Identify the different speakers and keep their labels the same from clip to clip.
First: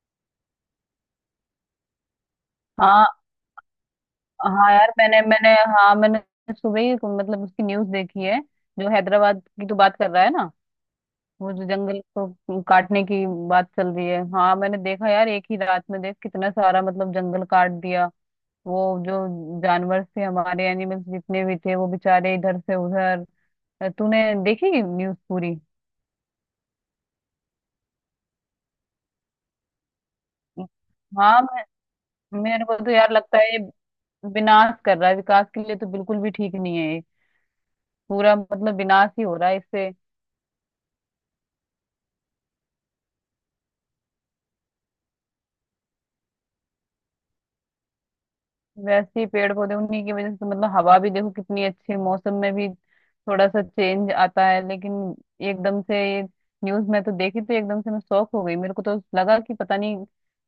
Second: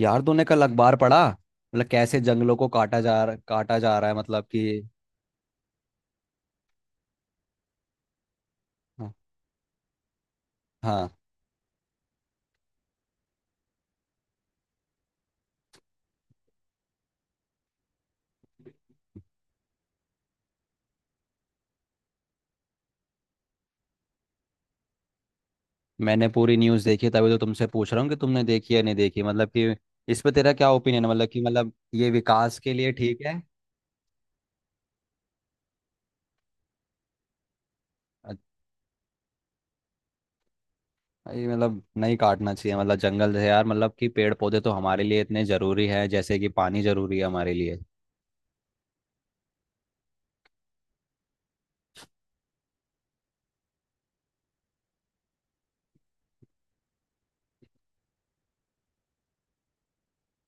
Speaker 1: यार तूने कल अखबार पढ़ा, मतलब कैसे जंगलों को
Speaker 2: हाँ
Speaker 1: काटा जा रहा है, मतलब
Speaker 2: हाँ
Speaker 1: कि।
Speaker 2: यार मैंने मैंने हाँ मैंने सुबह ही मतलब उसकी न्यूज़ देखी है। जो
Speaker 1: हाँ।
Speaker 2: हैदराबाद की तो बात कर रहा है ना,
Speaker 1: हाँ,
Speaker 2: वो जो जंगल को काटने की बात चल रही है। हाँ, मैंने देखा यार, एक ही रात में देख कितना सारा मतलब जंगल काट दिया। वो जो जानवर थे, हमारे एनिमल्स जितने भी थे, वो बेचारे इधर से उधर। तूने देखी न्यूज़ पूरी?
Speaker 1: मैंने पूरी न्यूज़ देखी, तभी तो तुमसे पूछ रहा हूँ कि तुमने देखी या नहीं देखी, मतलब कि इस पे तेरा क्या ओपिनियन है, मतलब कि
Speaker 2: हाँ,
Speaker 1: मतलब ये विकास
Speaker 2: मेरे
Speaker 1: के
Speaker 2: को तो
Speaker 1: लिए
Speaker 2: यार
Speaker 1: ठीक
Speaker 2: लगता
Speaker 1: है।
Speaker 2: है ये विनाश कर रहा है, विकास के लिए तो बिल्कुल भी ठीक नहीं है ये। पूरा
Speaker 1: अच्छा,
Speaker 2: मतलब विनाश ही हो रहा है इससे।
Speaker 1: ये मतलब नहीं काटना चाहिए, मतलब जंगल है यार, मतलब कि पेड़ पौधे तो हमारे लिए इतने ज़रूरी है जैसे कि पानी ज़रूरी है हमारे लिए।
Speaker 2: वैसे ही पेड़ पौधे, उन्हीं की वजह से मतलब हवा भी देखो कितनी अच्छी है, मौसम में भी थोड़ा सा चेंज आता है। लेकिन एकदम से ये न्यूज में तो देखी तो एकदम से मैं शॉक हो गई। मेरे को तो लगा कि पता नहीं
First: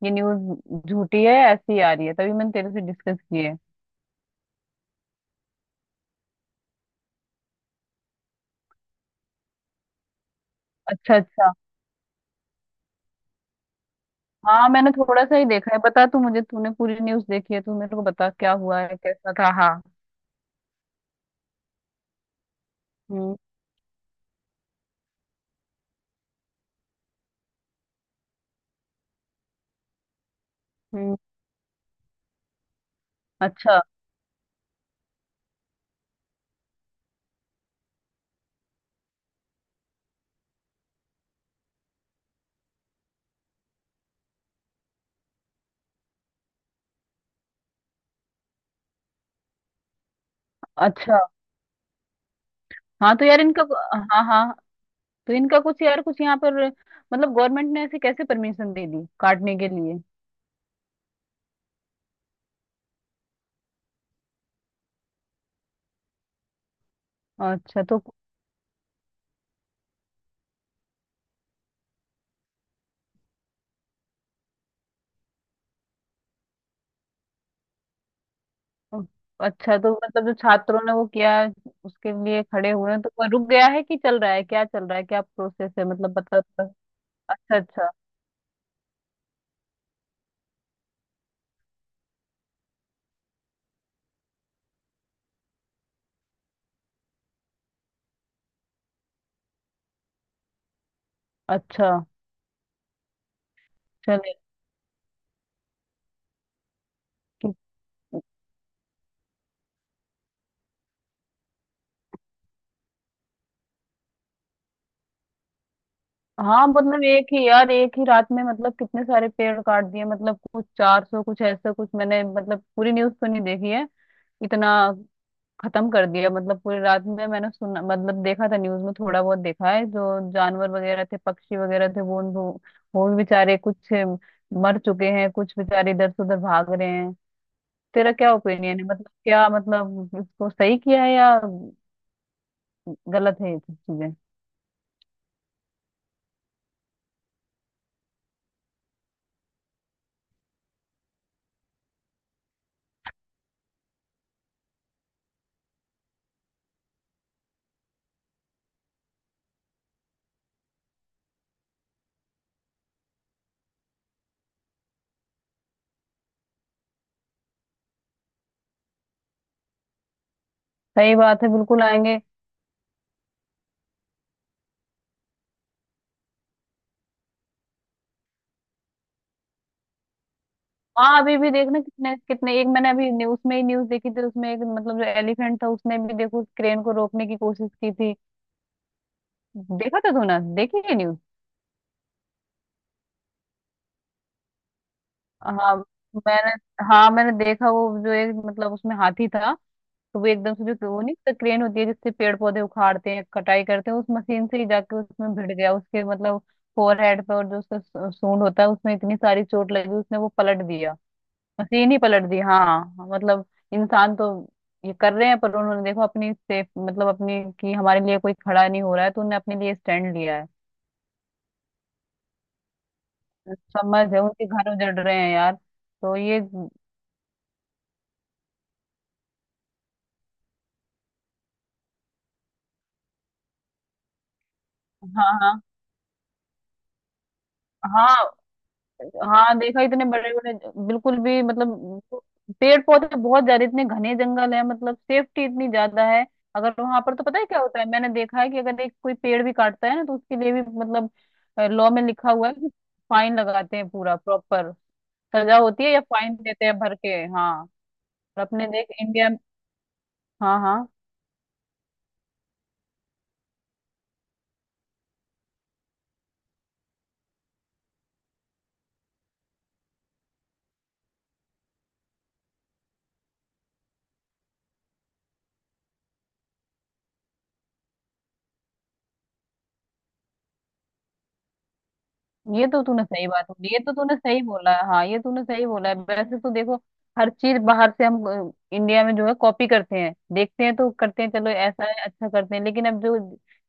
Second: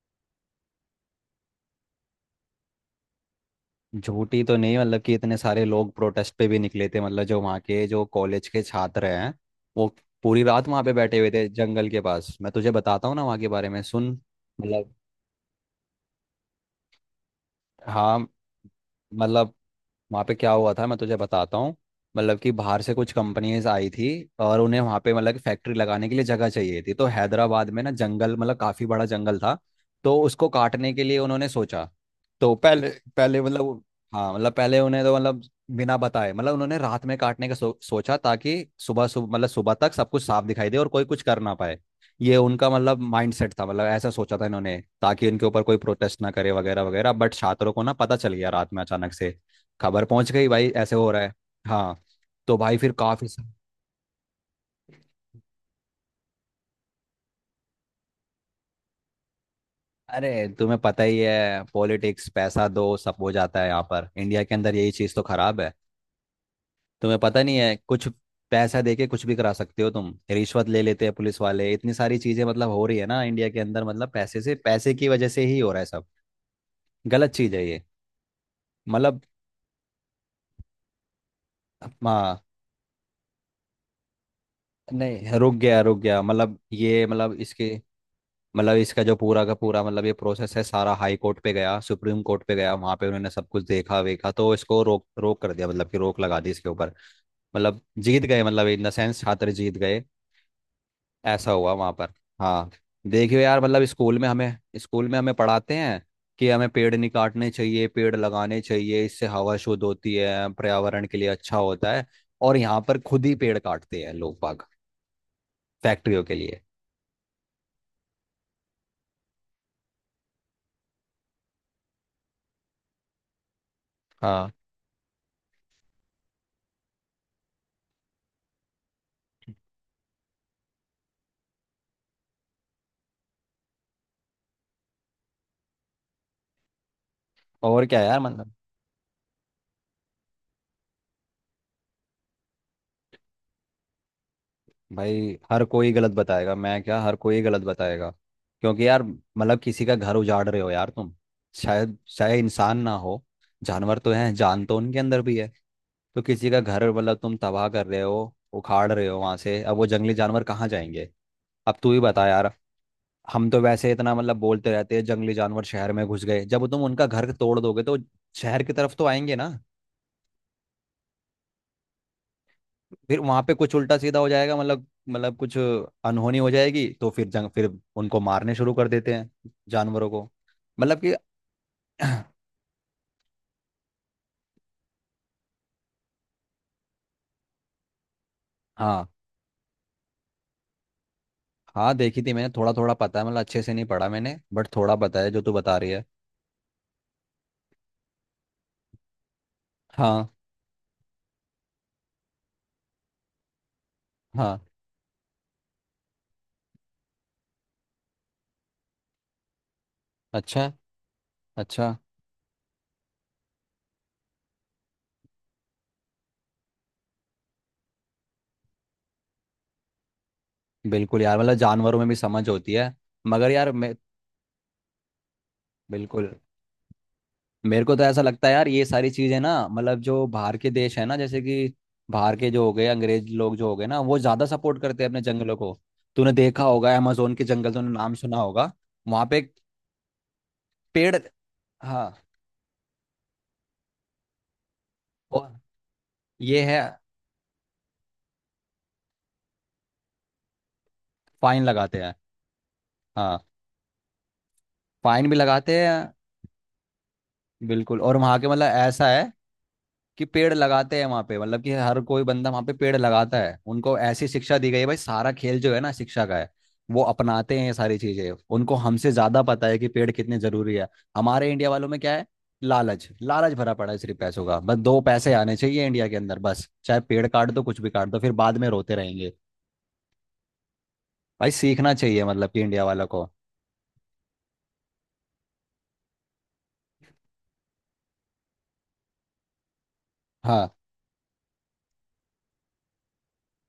Speaker 2: ये न्यूज झूठी है या ऐसी ही आ रही है, तभी मैंने तेरे से डिस्कस की है।
Speaker 1: झूठी तो नहीं, मतलब कि इतने सारे लोग प्रोटेस्ट पे भी निकले थे, मतलब जो वहाँ के जो कॉलेज के छात्र हैं वो पूरी रात वहाँ पे
Speaker 2: अच्छा
Speaker 1: बैठे हुए थे
Speaker 2: अच्छा।
Speaker 1: जंगल के पास। मैं तुझे बताता हूँ ना वहाँ के बारे में, सुन।
Speaker 2: हाँ, मैंने
Speaker 1: मतलब
Speaker 2: थोड़ा सा ही देखा है। बता तू मुझे, तूने पूरी न्यूज देखी है, तू मेरे को
Speaker 1: हाँ
Speaker 2: बता क्या हुआ है, कैसा था,
Speaker 1: मतलब
Speaker 2: हाँ।
Speaker 1: वहाँ पे क्या हुआ था मैं तुझे बताता हूँ। मतलब कि बाहर से कुछ
Speaker 2: हम्म।
Speaker 1: कंपनीज आई थी, और उन्हें वहाँ पे मतलब फैक्ट्री लगाने के लिए जगह चाहिए थी। तो हैदराबाद में ना जंगल, मतलब काफ़ी बड़ा जंगल था, तो उसको काटने के
Speaker 2: हम्म।
Speaker 1: लिए उन्होंने सोचा। तो पहले पहले
Speaker 2: अच्छा।
Speaker 1: मतलब हाँ मतलब पहले उन्हें तो मतलब बिना बताए मतलब उन्होंने रात में काटने का सोचा, ताकि सुबह सुबह मतलब सुबह तक सब कुछ साफ दिखाई दे और कोई कुछ कर ना पाए। ये उनका मतलब माइंड सेट था, मतलब ऐसा सोचा था इन्होंने, ताकि इनके ऊपर कोई प्रोटेस्ट ना करे वगैरह वगैरह। बट छात्रों को ना पता चल गया, रात में अचानक से खबर पहुंच गई भाई ऐसे हो
Speaker 2: अच्छा।
Speaker 1: रहा है। हाँ, तो भाई फिर
Speaker 2: हाँ तो
Speaker 1: काफी
Speaker 2: यार
Speaker 1: सा-।
Speaker 2: इनका, हाँ हाँ, तो इनका कुछ यार, कुछ यहाँ पर मतलब गवर्नमेंट ने ऐसे कैसे परमिशन दे दी काटने के लिए?
Speaker 1: अरे तुम्हें पता ही है, पॉलिटिक्स पैसा दो सब हो जाता है, यहाँ पर इंडिया के अंदर यही चीज़ तो खराब है। तुम्हें पता नहीं है
Speaker 2: अच्छा तो
Speaker 1: कुछ। पैसा देके कुछ भी करा सकते हो तुम, रिश्वत ले लेते हैं पुलिस वाले। इतनी सारी चीजें मतलब हो रही है ना इंडिया के अंदर, मतलब पैसे से पैसे की वजह से ही हो रहा है सब। गलत चीज है ये, मतलब।
Speaker 2: अच्छा तो मतलब जो छात्रों ने वो किया, उसके
Speaker 1: हाँ
Speaker 2: लिए खड़े हुए हैं, तो वो रुक गया है कि चल रहा है? क्या चल रहा है, क्या
Speaker 1: नहीं, रुक
Speaker 2: प्रोसेस
Speaker 1: गया
Speaker 2: है,
Speaker 1: रुक
Speaker 2: मतलब
Speaker 1: गया
Speaker 2: पता
Speaker 1: मतलब
Speaker 2: पता-
Speaker 1: ये मतलब
Speaker 2: अच्छा
Speaker 1: इसके
Speaker 2: अच्छा।
Speaker 1: मतलब इसका जो पूरा का पूरा मतलब ये प्रोसेस है सारा। हाई कोर्ट पे गया, सुप्रीम कोर्ट पे गया, वहां पे उन्होंने सब कुछ देखा वेखा, तो इसको रोक रोक कर दिया, मतलब कि रोक लगा दी इसके ऊपर। मतलब जीत गए, मतलब इन द सेंस छात्र जीत गए, ऐसा हुआ
Speaker 2: अच्छा,
Speaker 1: वहां पर। हाँ। देखियो यार, मतलब
Speaker 2: चले
Speaker 1: स्कूल में हमें पढ़ाते हैं कि हमें पेड़ नहीं काटने
Speaker 2: कि-
Speaker 1: चाहिए, पेड़ लगाने चाहिए, इससे हवा शुद्ध होती है, पर्यावरण के लिए अच्छा होता है। और यहाँ पर खुद ही पेड़ काटते हैं लोग बाग, फैक्ट्रियों के लिए।
Speaker 2: हाँ मतलब एक ही यार, एक ही रात में मतलब कितने सारे पेड़ काट दिए, मतलब कुछ 400 कुछ ऐसा कुछ, मैंने मतलब पूरी न्यूज़ तो नहीं देखी है।
Speaker 1: हाँ
Speaker 2: इतना खत्म कर दिया मतलब पूरी रात में, मैंने सुना मतलब देखा था न्यूज में थोड़ा बहुत देखा है। जो जानवर वगैरह थे, पक्षी वगैरह थे, वो उन- वो भी बेचारे कुछ मर चुके हैं, कुछ बेचारे इधर से उधर भाग रहे हैं।
Speaker 1: और क्या
Speaker 2: तेरा
Speaker 1: यार,
Speaker 2: क्या
Speaker 1: मतलब।
Speaker 2: ओपिनियन है मतलब, क्या मतलब इसको सही किया है या गलत है ये सब चीजें?
Speaker 1: भाई हर कोई गलत बताएगा, मैं क्या, हर कोई गलत बताएगा। क्योंकि यार मतलब किसी का घर उजाड़ रहे हो यार तुम। शायद चाहे इंसान ना हो, जानवर तो हैं, जान तो उनके अंदर भी है। तो किसी का घर मतलब तुम तबाह कर रहे हो, उखाड़ रहे हो वहां से। अब वो जंगली जानवर कहाँ जाएंगे, अब तू ही बता यार। हम तो वैसे इतना मतलब बोलते रहते हैं जंगली जानवर शहर में घुस गए, जब तुम उनका घर तोड़ दोगे तो शहर की तरफ तो आएंगे ना।
Speaker 2: सही बात है, बिल्कुल आएंगे।
Speaker 1: फिर वहां पे कुछ उल्टा सीधा हो जाएगा, मतलब मतलब कुछ अनहोनी हो जाएगी, तो फिर जंग फिर उनको मारने शुरू कर देते हैं, जानवरों को, मतलब कि।
Speaker 2: हाँ, अभी भी देखना कितने कितने, एक मैंने अभी न्यूज में ही न्यूज देखी थी, उसमें एक मतलब जो एलिफेंट था, उसने भी देखो क्रेन को रोकने की कोशिश की थी।
Speaker 1: हाँ।
Speaker 2: देखा था, तूने देखी है न्यूज?
Speaker 1: हाँ देखी थी मैंने, थोड़ा थोड़ा पता है, मतलब अच्छे से नहीं पढ़ा मैंने, बट थोड़ा पता है जो तू
Speaker 2: हाँ
Speaker 1: बता रही है।
Speaker 2: मैंने, हाँ मैंने देखा, वो जो एक मतलब उसमें हाथी था। तो वो
Speaker 1: हाँ।
Speaker 2: एकदम से, जो वो, नहीं तो क्रेन होती है जिससे पेड़ पौधे उखाड़ते हैं कटाई करते हैं, उस मशीन से
Speaker 1: हाँ।
Speaker 2: ही जाके उसमें भिड़ गया, उसके मतलब फोरहेड पे। और जो उसका सूंड होता है, उसमें इतनी सारी चोट लगी, उसने वो पलट
Speaker 1: अच्छा,
Speaker 2: दिया, मशीन
Speaker 1: अच्छा।
Speaker 2: ही पलट दी। हाँ मतलब इंसान तो ये कर रहे हैं, पर उन्होंने देखो अपनी सेफ मतलब अपनी, कि हमारे लिए कोई खड़ा नहीं हो रहा है तो उन्होंने अपने लिए स्टैंड लिया है।
Speaker 1: बिल्कुल यार, मतलब जानवरों में भी समझ होती है, मगर यार मैं।
Speaker 2: समझ है, उनके घर उजड़ रहे हैं यार तो
Speaker 1: बिल्कुल।
Speaker 2: ये।
Speaker 1: मेरे को तो ऐसा लगता है यार, ये सारी चीजें ना मतलब जो बाहर के देश है ना, जैसे कि बाहर के जो हो गए अंग्रेज लोग जो हो गए ना, वो ज्यादा सपोर्ट करते हैं अपने
Speaker 2: हाँ
Speaker 1: जंगलों
Speaker 2: हाँ।
Speaker 1: को। तूने देखा होगा, अमेजोन के जंगल, तूने नाम
Speaker 2: हाँ
Speaker 1: सुना होगा। वहां पे एक
Speaker 2: हाँ, देखा, इतने बड़े बड़े,
Speaker 1: पेड़।
Speaker 2: बिल्कुल भी मतलब
Speaker 1: हाँ
Speaker 2: पेड़ पौधे बहुत ज्यादा, इतने घने जंगल है, मतलब सेफ्टी
Speaker 1: और
Speaker 2: इतनी ज्यादा है।
Speaker 1: ये
Speaker 2: अगर
Speaker 1: है।
Speaker 2: वहां पर तो पता है क्या होता है, मैंने देखा है कि अगर एक कोई पेड़ भी काटता है ना, तो उसके लिए भी मतलब
Speaker 1: फाइन
Speaker 2: लॉ
Speaker 1: लगाते
Speaker 2: में
Speaker 1: हैं।
Speaker 2: लिखा हुआ है कि फाइन
Speaker 1: हाँ
Speaker 2: लगाते हैं पूरा प्रॉपर।
Speaker 1: फाइन भी
Speaker 2: सजा
Speaker 1: लगाते
Speaker 2: होती है
Speaker 1: हैं।
Speaker 2: या फाइन देते हैं भर के। हाँ।
Speaker 1: बिल्कुल, और वहां
Speaker 2: और
Speaker 1: के मतलब
Speaker 2: अपने देख
Speaker 1: ऐसा
Speaker 2: इंडिया।
Speaker 1: है कि पेड़
Speaker 2: हाँ हाँ,
Speaker 1: लगाते हैं वहां पे, मतलब कि हर कोई बंदा वहां पे पेड़ लगाता है, उनको ऐसी शिक्षा दी गई है। भाई सारा खेल जो है ना शिक्षा का है। वो अपनाते हैं ये सारी चीजें, उनको हमसे ज्यादा पता है कि पेड़ कितने जरूरी है। हमारे इंडिया वालों में क्या है, लालच, लालच भरा पड़ा है, सिर्फ पैसों का। बस दो पैसे आने चाहिए इंडिया के अंदर, बस, चाहे पेड़ काट दो, कुछ भी काट दो, फिर बाद में रोते रहेंगे। भाई सीखना चाहिए, मतलब कि
Speaker 2: ये तो
Speaker 1: इंडिया
Speaker 2: तूने
Speaker 1: वालों को।
Speaker 2: सही बात बोली, ये तो तूने सही बोला है, हाँ ये तूने सही बोला है वैसे, तो देखो हर चीज बाहर से हम इंडिया में जो है कॉपी करते हैं, देखते
Speaker 1: हाँ,
Speaker 2: हैं तो करते हैं, चलो ऐसा है, अच्छा करते हैं। लेकिन अब जो,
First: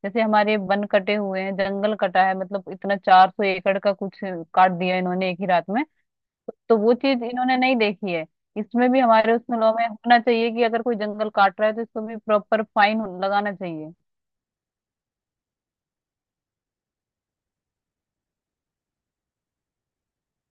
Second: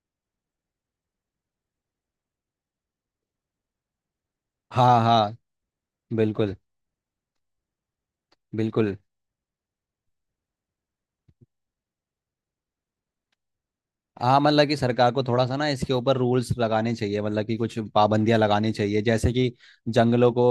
Speaker 2: जैसे हमारे वन कटे हुए हैं, जंगल कटा है मतलब इतना 400 एकड़ का कुछ काट दिया
Speaker 1: हाँ,
Speaker 2: इन्होंने
Speaker 1: हाँ,
Speaker 2: एक ही रात में।
Speaker 1: बिल्कुल।
Speaker 2: तो वो चीज इन्होंने नहीं देखी है। इसमें
Speaker 1: बिल्कुल।
Speaker 2: भी हमारे, उसमें लॉ में होना चाहिए कि अगर कोई जंगल काट रहा है तो इसको भी प्रॉपर फाइन लगाना चाहिए।
Speaker 1: हाँ, मतलब कि सरकार को थोड़ा सा ना इसके ऊपर रूल्स लगाने चाहिए, मतलब कि कुछ पाबंदियां लगानी चाहिए। जैसे कि जंगलों को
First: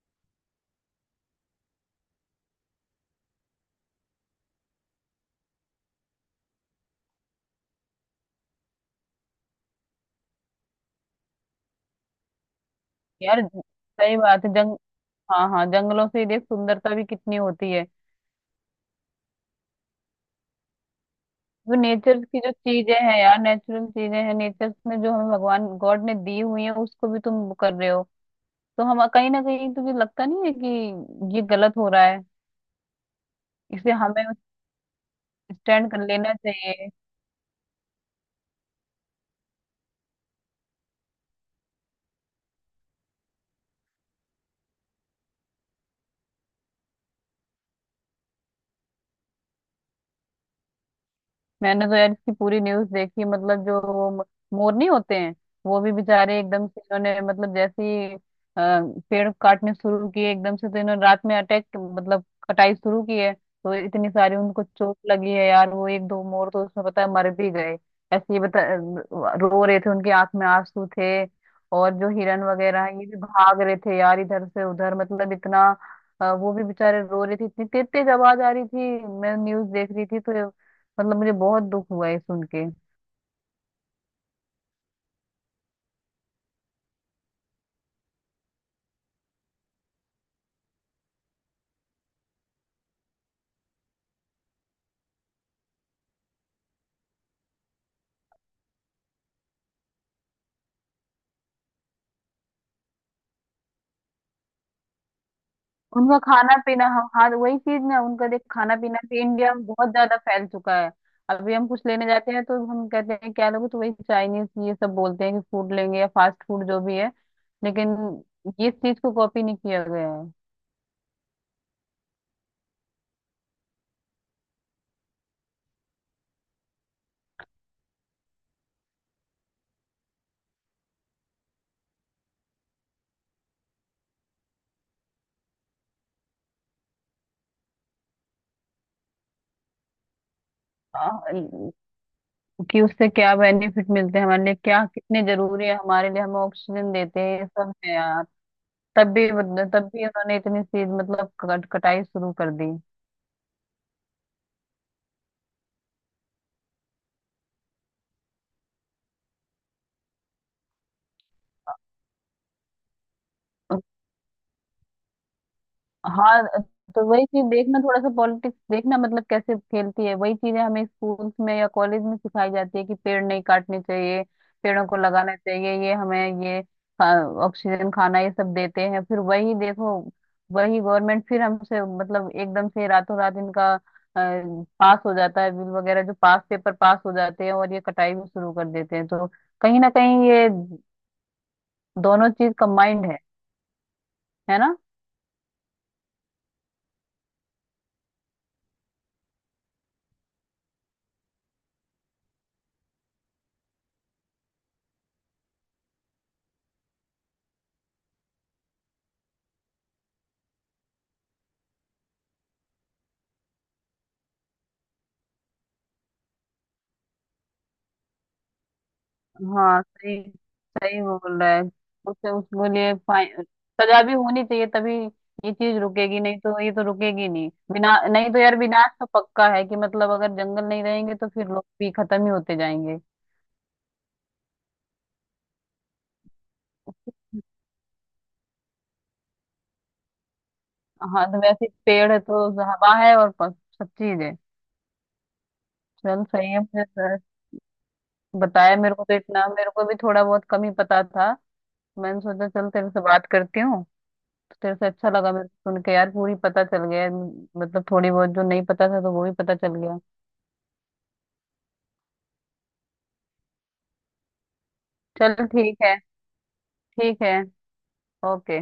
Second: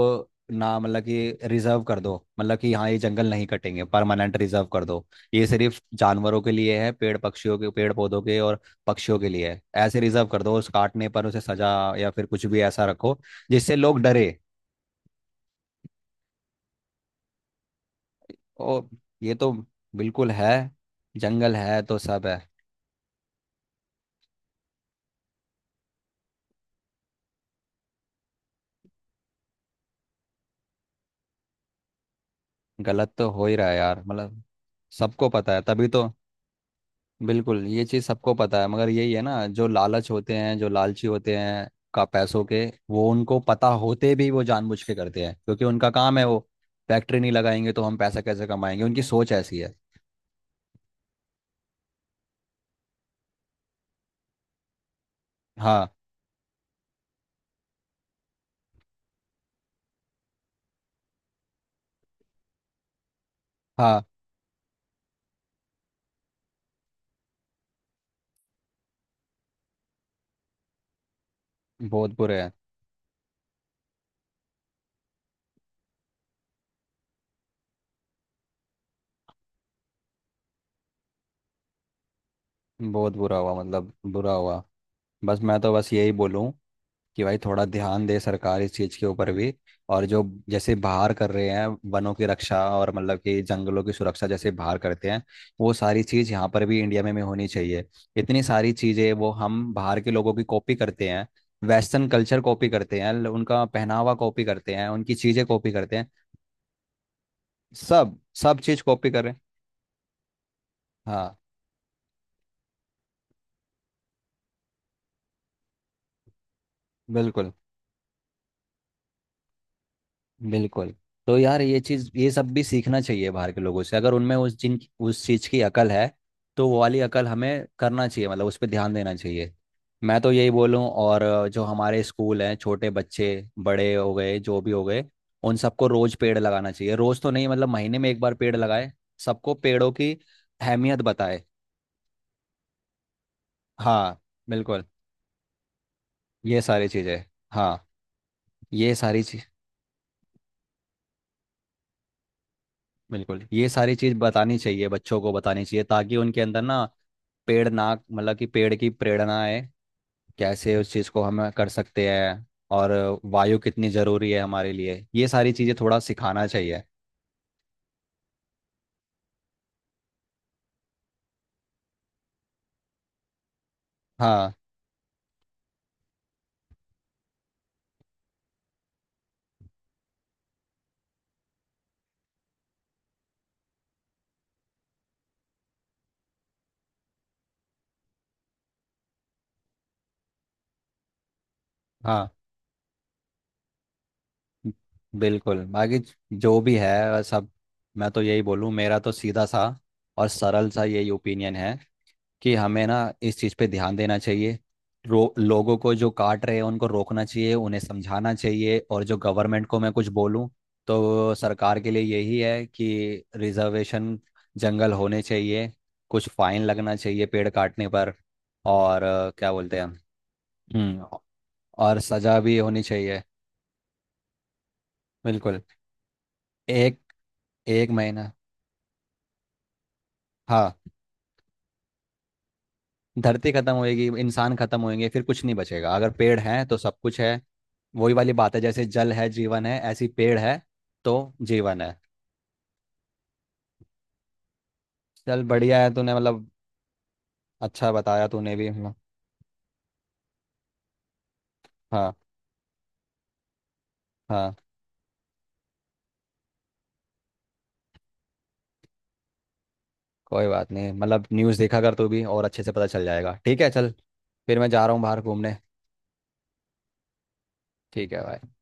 Speaker 1: ना, मतलब कि रिजर्व कर दो, मतलब कि हाँ ये जंगल नहीं कटेंगे, परमानेंट रिजर्व कर दो। ये सिर्फ जानवरों के लिए है, पेड़ पक्षियों के, पेड़ पौधों के और पक्षियों के लिए है, ऐसे रिजर्व कर दो। उस काटने पर उसे सजा, या फिर कुछ भी ऐसा रखो
Speaker 2: यार
Speaker 1: जिससे लोग
Speaker 2: सही
Speaker 1: डरे।
Speaker 2: बात है जंग हाँ हाँ, जंगलों से देख सुंदरता भी कितनी होती है।
Speaker 1: ओ, ये तो बिल्कुल है, जंगल
Speaker 2: वो
Speaker 1: है तो
Speaker 2: नेचर
Speaker 1: सब
Speaker 2: की
Speaker 1: है।
Speaker 2: जो चीजें हैं यार, नेचुरल चीजें हैं, नेचर में जो हमें भगवान गॉड ने दी हुई है, उसको भी तुम वो कर रहे हो। तो हम कहीं ना कहीं, तुझे लगता नहीं है कि ये गलत हो रहा है?
Speaker 1: गलत तो हो ही रहा है
Speaker 2: इसलिए
Speaker 1: यार,
Speaker 2: हमें
Speaker 1: मतलब सबको पता है तभी
Speaker 2: स्टैंड कर
Speaker 1: तो।
Speaker 2: लेना चाहिए।
Speaker 1: बिल्कुल ये चीज़ सबको पता है, मगर यही है ना, जो लालच होते हैं, जो लालची होते हैं, का पैसों के, वो उनको पता होते भी वो जानबूझ के करते हैं, क्योंकि उनका काम है वो। फैक्ट्री नहीं लगाएंगे तो हम पैसा कैसे कमाएंगे, उनकी सोच ऐसी है।
Speaker 2: मैंने तो यार इसकी पूरी न्यूज देखी मतलब, जो वो मोर नहीं होते हैं, वो भी
Speaker 1: हाँ।
Speaker 2: बेचारे एकदम से, इन्होंने मतलब जैसे ही पेड़ काटने शुरू किए, एकदम से तो इन्होंने रात में अटैक मतलब कटाई शुरू की है, तो
Speaker 1: हाँ,
Speaker 2: इतनी सारी उनको चोट लगी है यार। वो एक दो मोर तो उसमें पता है मर भी गए। ऐसे ही बता, रो रहे थे, उनकी आंख में आंसू थे। और जो
Speaker 1: बहुत बुरे
Speaker 2: हिरन
Speaker 1: हैं।
Speaker 2: वगैरह हैं, ये भी भाग रहे थे यार इधर से उधर, मतलब इतना। वो भी बेचारे रो रहे थे, इतनी तेज तेज आवाज आ रही थी। मैं न्यूज देख रही थी, तो मतलब मुझे बहुत दुख हुआ है सुन के।
Speaker 1: बहुत बुरा हुआ, मतलब बुरा हुआ। बस मैं तो बस यही बोलूँ कि भाई थोड़ा ध्यान दे सरकार इस चीज़ के ऊपर भी। और जो जैसे बाहर कर रहे हैं वनों की रक्षा, और मतलब कि जंगलों की सुरक्षा जैसे बाहर करते हैं, वो सारी चीज़ यहाँ पर भी इंडिया में भी होनी चाहिए। इतनी सारी चीज़ें वो हम बाहर के लोगों की कॉपी करते हैं, वेस्टर्न कल्चर कॉपी करते हैं, उनका पहनावा कॉपी करते हैं, उनकी चीज़ें कॉपी करते हैं,
Speaker 2: उनका खाना पीना, हम, हाँ वही चीज ना,
Speaker 1: सब
Speaker 2: उनका देख
Speaker 1: सब
Speaker 2: खाना
Speaker 1: चीज़
Speaker 2: पीना
Speaker 1: कॉपी
Speaker 2: भी
Speaker 1: कर रहे हैं।
Speaker 2: इंडिया में बहुत ज्यादा फैल चुका है।
Speaker 1: हाँ,
Speaker 2: अभी हम कुछ लेने जाते हैं तो हम कहते हैं क्या लोगे, तो वही चाइनीज ये सब बोलते हैं कि फूड लेंगे या फास्ट फूड जो भी है।
Speaker 1: बिल्कुल।
Speaker 2: लेकिन इस चीज को कॉपी नहीं किया गया है।
Speaker 1: बिल्कुल। तो यार ये चीज, ये सब भी सीखना चाहिए बाहर के लोगों से, अगर उनमें उस जिन उस चीज की अकल है, तो वो वाली अकल हमें करना चाहिए, मतलब उस पर ध्यान देना चाहिए। मैं तो यही बोलूँ। और जो हमारे स्कूल हैं, छोटे बच्चे, बड़े हो गए जो भी हो गए, उन सबको रोज पेड़ लगाना चाहिए। रोज तो नहीं, मतलब महीने में एक बार पेड़ लगाए, सबको पेड़ों की अहमियत
Speaker 2: आ,
Speaker 1: बताए।
Speaker 2: कि उससे क्या बेनिफिट मिलते
Speaker 1: हाँ
Speaker 2: हैं हमारे लिए,
Speaker 1: बिल्कुल,
Speaker 2: क्या कितने जरूरी है हमारे लिए, हमें
Speaker 1: ये सारी
Speaker 2: ऑक्सीजन देते
Speaker 1: चीजें।
Speaker 2: हैं, ये सब
Speaker 1: हाँ,
Speaker 2: है यार।
Speaker 1: ये
Speaker 2: तब
Speaker 1: सारी
Speaker 2: भी
Speaker 1: चीज़।
Speaker 2: तब भी उन्होंने इतनी चीज मतलब कटाई शुरू कर दी।
Speaker 1: बिल्कुल, ये सारी चीज बतानी चाहिए, बच्चों को बतानी चाहिए, ताकि उनके अंदर ना पेड़ ना मतलब कि पेड़ की प्रेरणा है, कैसे उस चीज को हम कर सकते हैं। और वायु कितनी जरूरी है हमारे लिए, ये सारी चीजें थोड़ा
Speaker 2: हाँ
Speaker 1: सिखाना चाहिए।
Speaker 2: तो वही चीज देखना, थोड़ा सा पॉलिटिक्स देखना मतलब कैसे खेलती है। वही चीजें हमें स्कूल्स में या कॉलेज में सिखाई जाती है कि पेड़ नहीं काटने चाहिए,
Speaker 1: हाँ,
Speaker 2: पेड़ों को लगाना चाहिए, ये हमें ये ऑक्सीजन खाना ये सब देते हैं। फिर वही देखो वही गवर्नमेंट फिर हमसे मतलब एकदम से रातों रात इनका पास हो जाता है, बिल वगैरह जो पास, पेपर पास हो जाते हैं और ये कटाई भी शुरू कर देते हैं। तो कहीं ना कहीं ये दोनों
Speaker 1: हाँ
Speaker 2: चीज कंबाइंड है ना?
Speaker 1: बिल्कुल, बाकी जो भी है सब। मैं तो यही बोलूँ, मेरा तो सीधा सा और सरल सा यही ओपिनियन है कि हमें ना इस चीज़ पे ध्यान देना चाहिए। लोगों को जो काट रहे हैं उनको रोकना चाहिए, उन्हें समझाना चाहिए। और जो गवर्नमेंट को मैं कुछ बोलूं, तो सरकार के लिए यही है कि रिजर्वेशन जंगल होने चाहिए, कुछ फाइन लगना चाहिए पेड़ काटने पर। और क्या बोलते
Speaker 2: हाँ।
Speaker 1: हैं।
Speaker 2: सही, सही
Speaker 1: हम्म।
Speaker 2: बोल रहा है।
Speaker 1: और
Speaker 2: उसे
Speaker 1: सजा भी
Speaker 2: उसके
Speaker 1: होनी
Speaker 2: लिए
Speaker 1: चाहिए।
Speaker 2: फाइन, सजा भी होनी चाहिए, तभी ये
Speaker 1: बिल्कुल।
Speaker 2: चीज रुकेगी। नहीं तो ये तो
Speaker 1: एक
Speaker 2: रुकेगी नहीं
Speaker 1: एक
Speaker 2: बिना,
Speaker 1: महीना,
Speaker 2: नहीं तो यार विनाश तो पक्का है कि मतलब अगर जंगल
Speaker 1: हाँ,
Speaker 2: नहीं रहेंगे तो फिर लोग भी खत्म ही होते जाएंगे।
Speaker 1: धरती खत्म होएगी, इंसान खत्म होएंगे, फिर कुछ नहीं बचेगा। अगर पेड़ हैं तो सब कुछ है, वही वाली बात है, जैसे जल है जीवन है, ऐसी पेड़ है तो
Speaker 2: हाँ तो वैसे
Speaker 1: जीवन है।
Speaker 2: पेड़ है तो हवा है और सब चीज है।
Speaker 1: चल बढ़िया है, तूने
Speaker 2: चल
Speaker 1: मतलब
Speaker 2: सही है, मुझे तो
Speaker 1: अच्छा बताया तूने भी।
Speaker 2: बताया।
Speaker 1: हाँ,
Speaker 2: मेरे को तो इतना, मेरे को भी थोड़ा बहुत कम ही पता था।
Speaker 1: हाँ,
Speaker 2: मैंने सोचा चल तेरे से बात करती हूँ।
Speaker 1: हाँ,
Speaker 2: तेरे से अच्छा लगा मेरे को सुन के यार, पूरी पता चल गया है। मतलब थोड़ी बहुत जो नहीं पता था तो वो भी पता चल गया।
Speaker 1: कोई बात नहीं, मतलब न्यूज़ देखा कर तू भी, और अच्छे से पता चल जाएगा। ठीक है, चल, फिर मैं जा रहा हूँ बाहर
Speaker 2: चल
Speaker 1: घूमने।
Speaker 2: ठीक है। ठीक है।
Speaker 1: ठीक है भाई।
Speaker 2: ओके।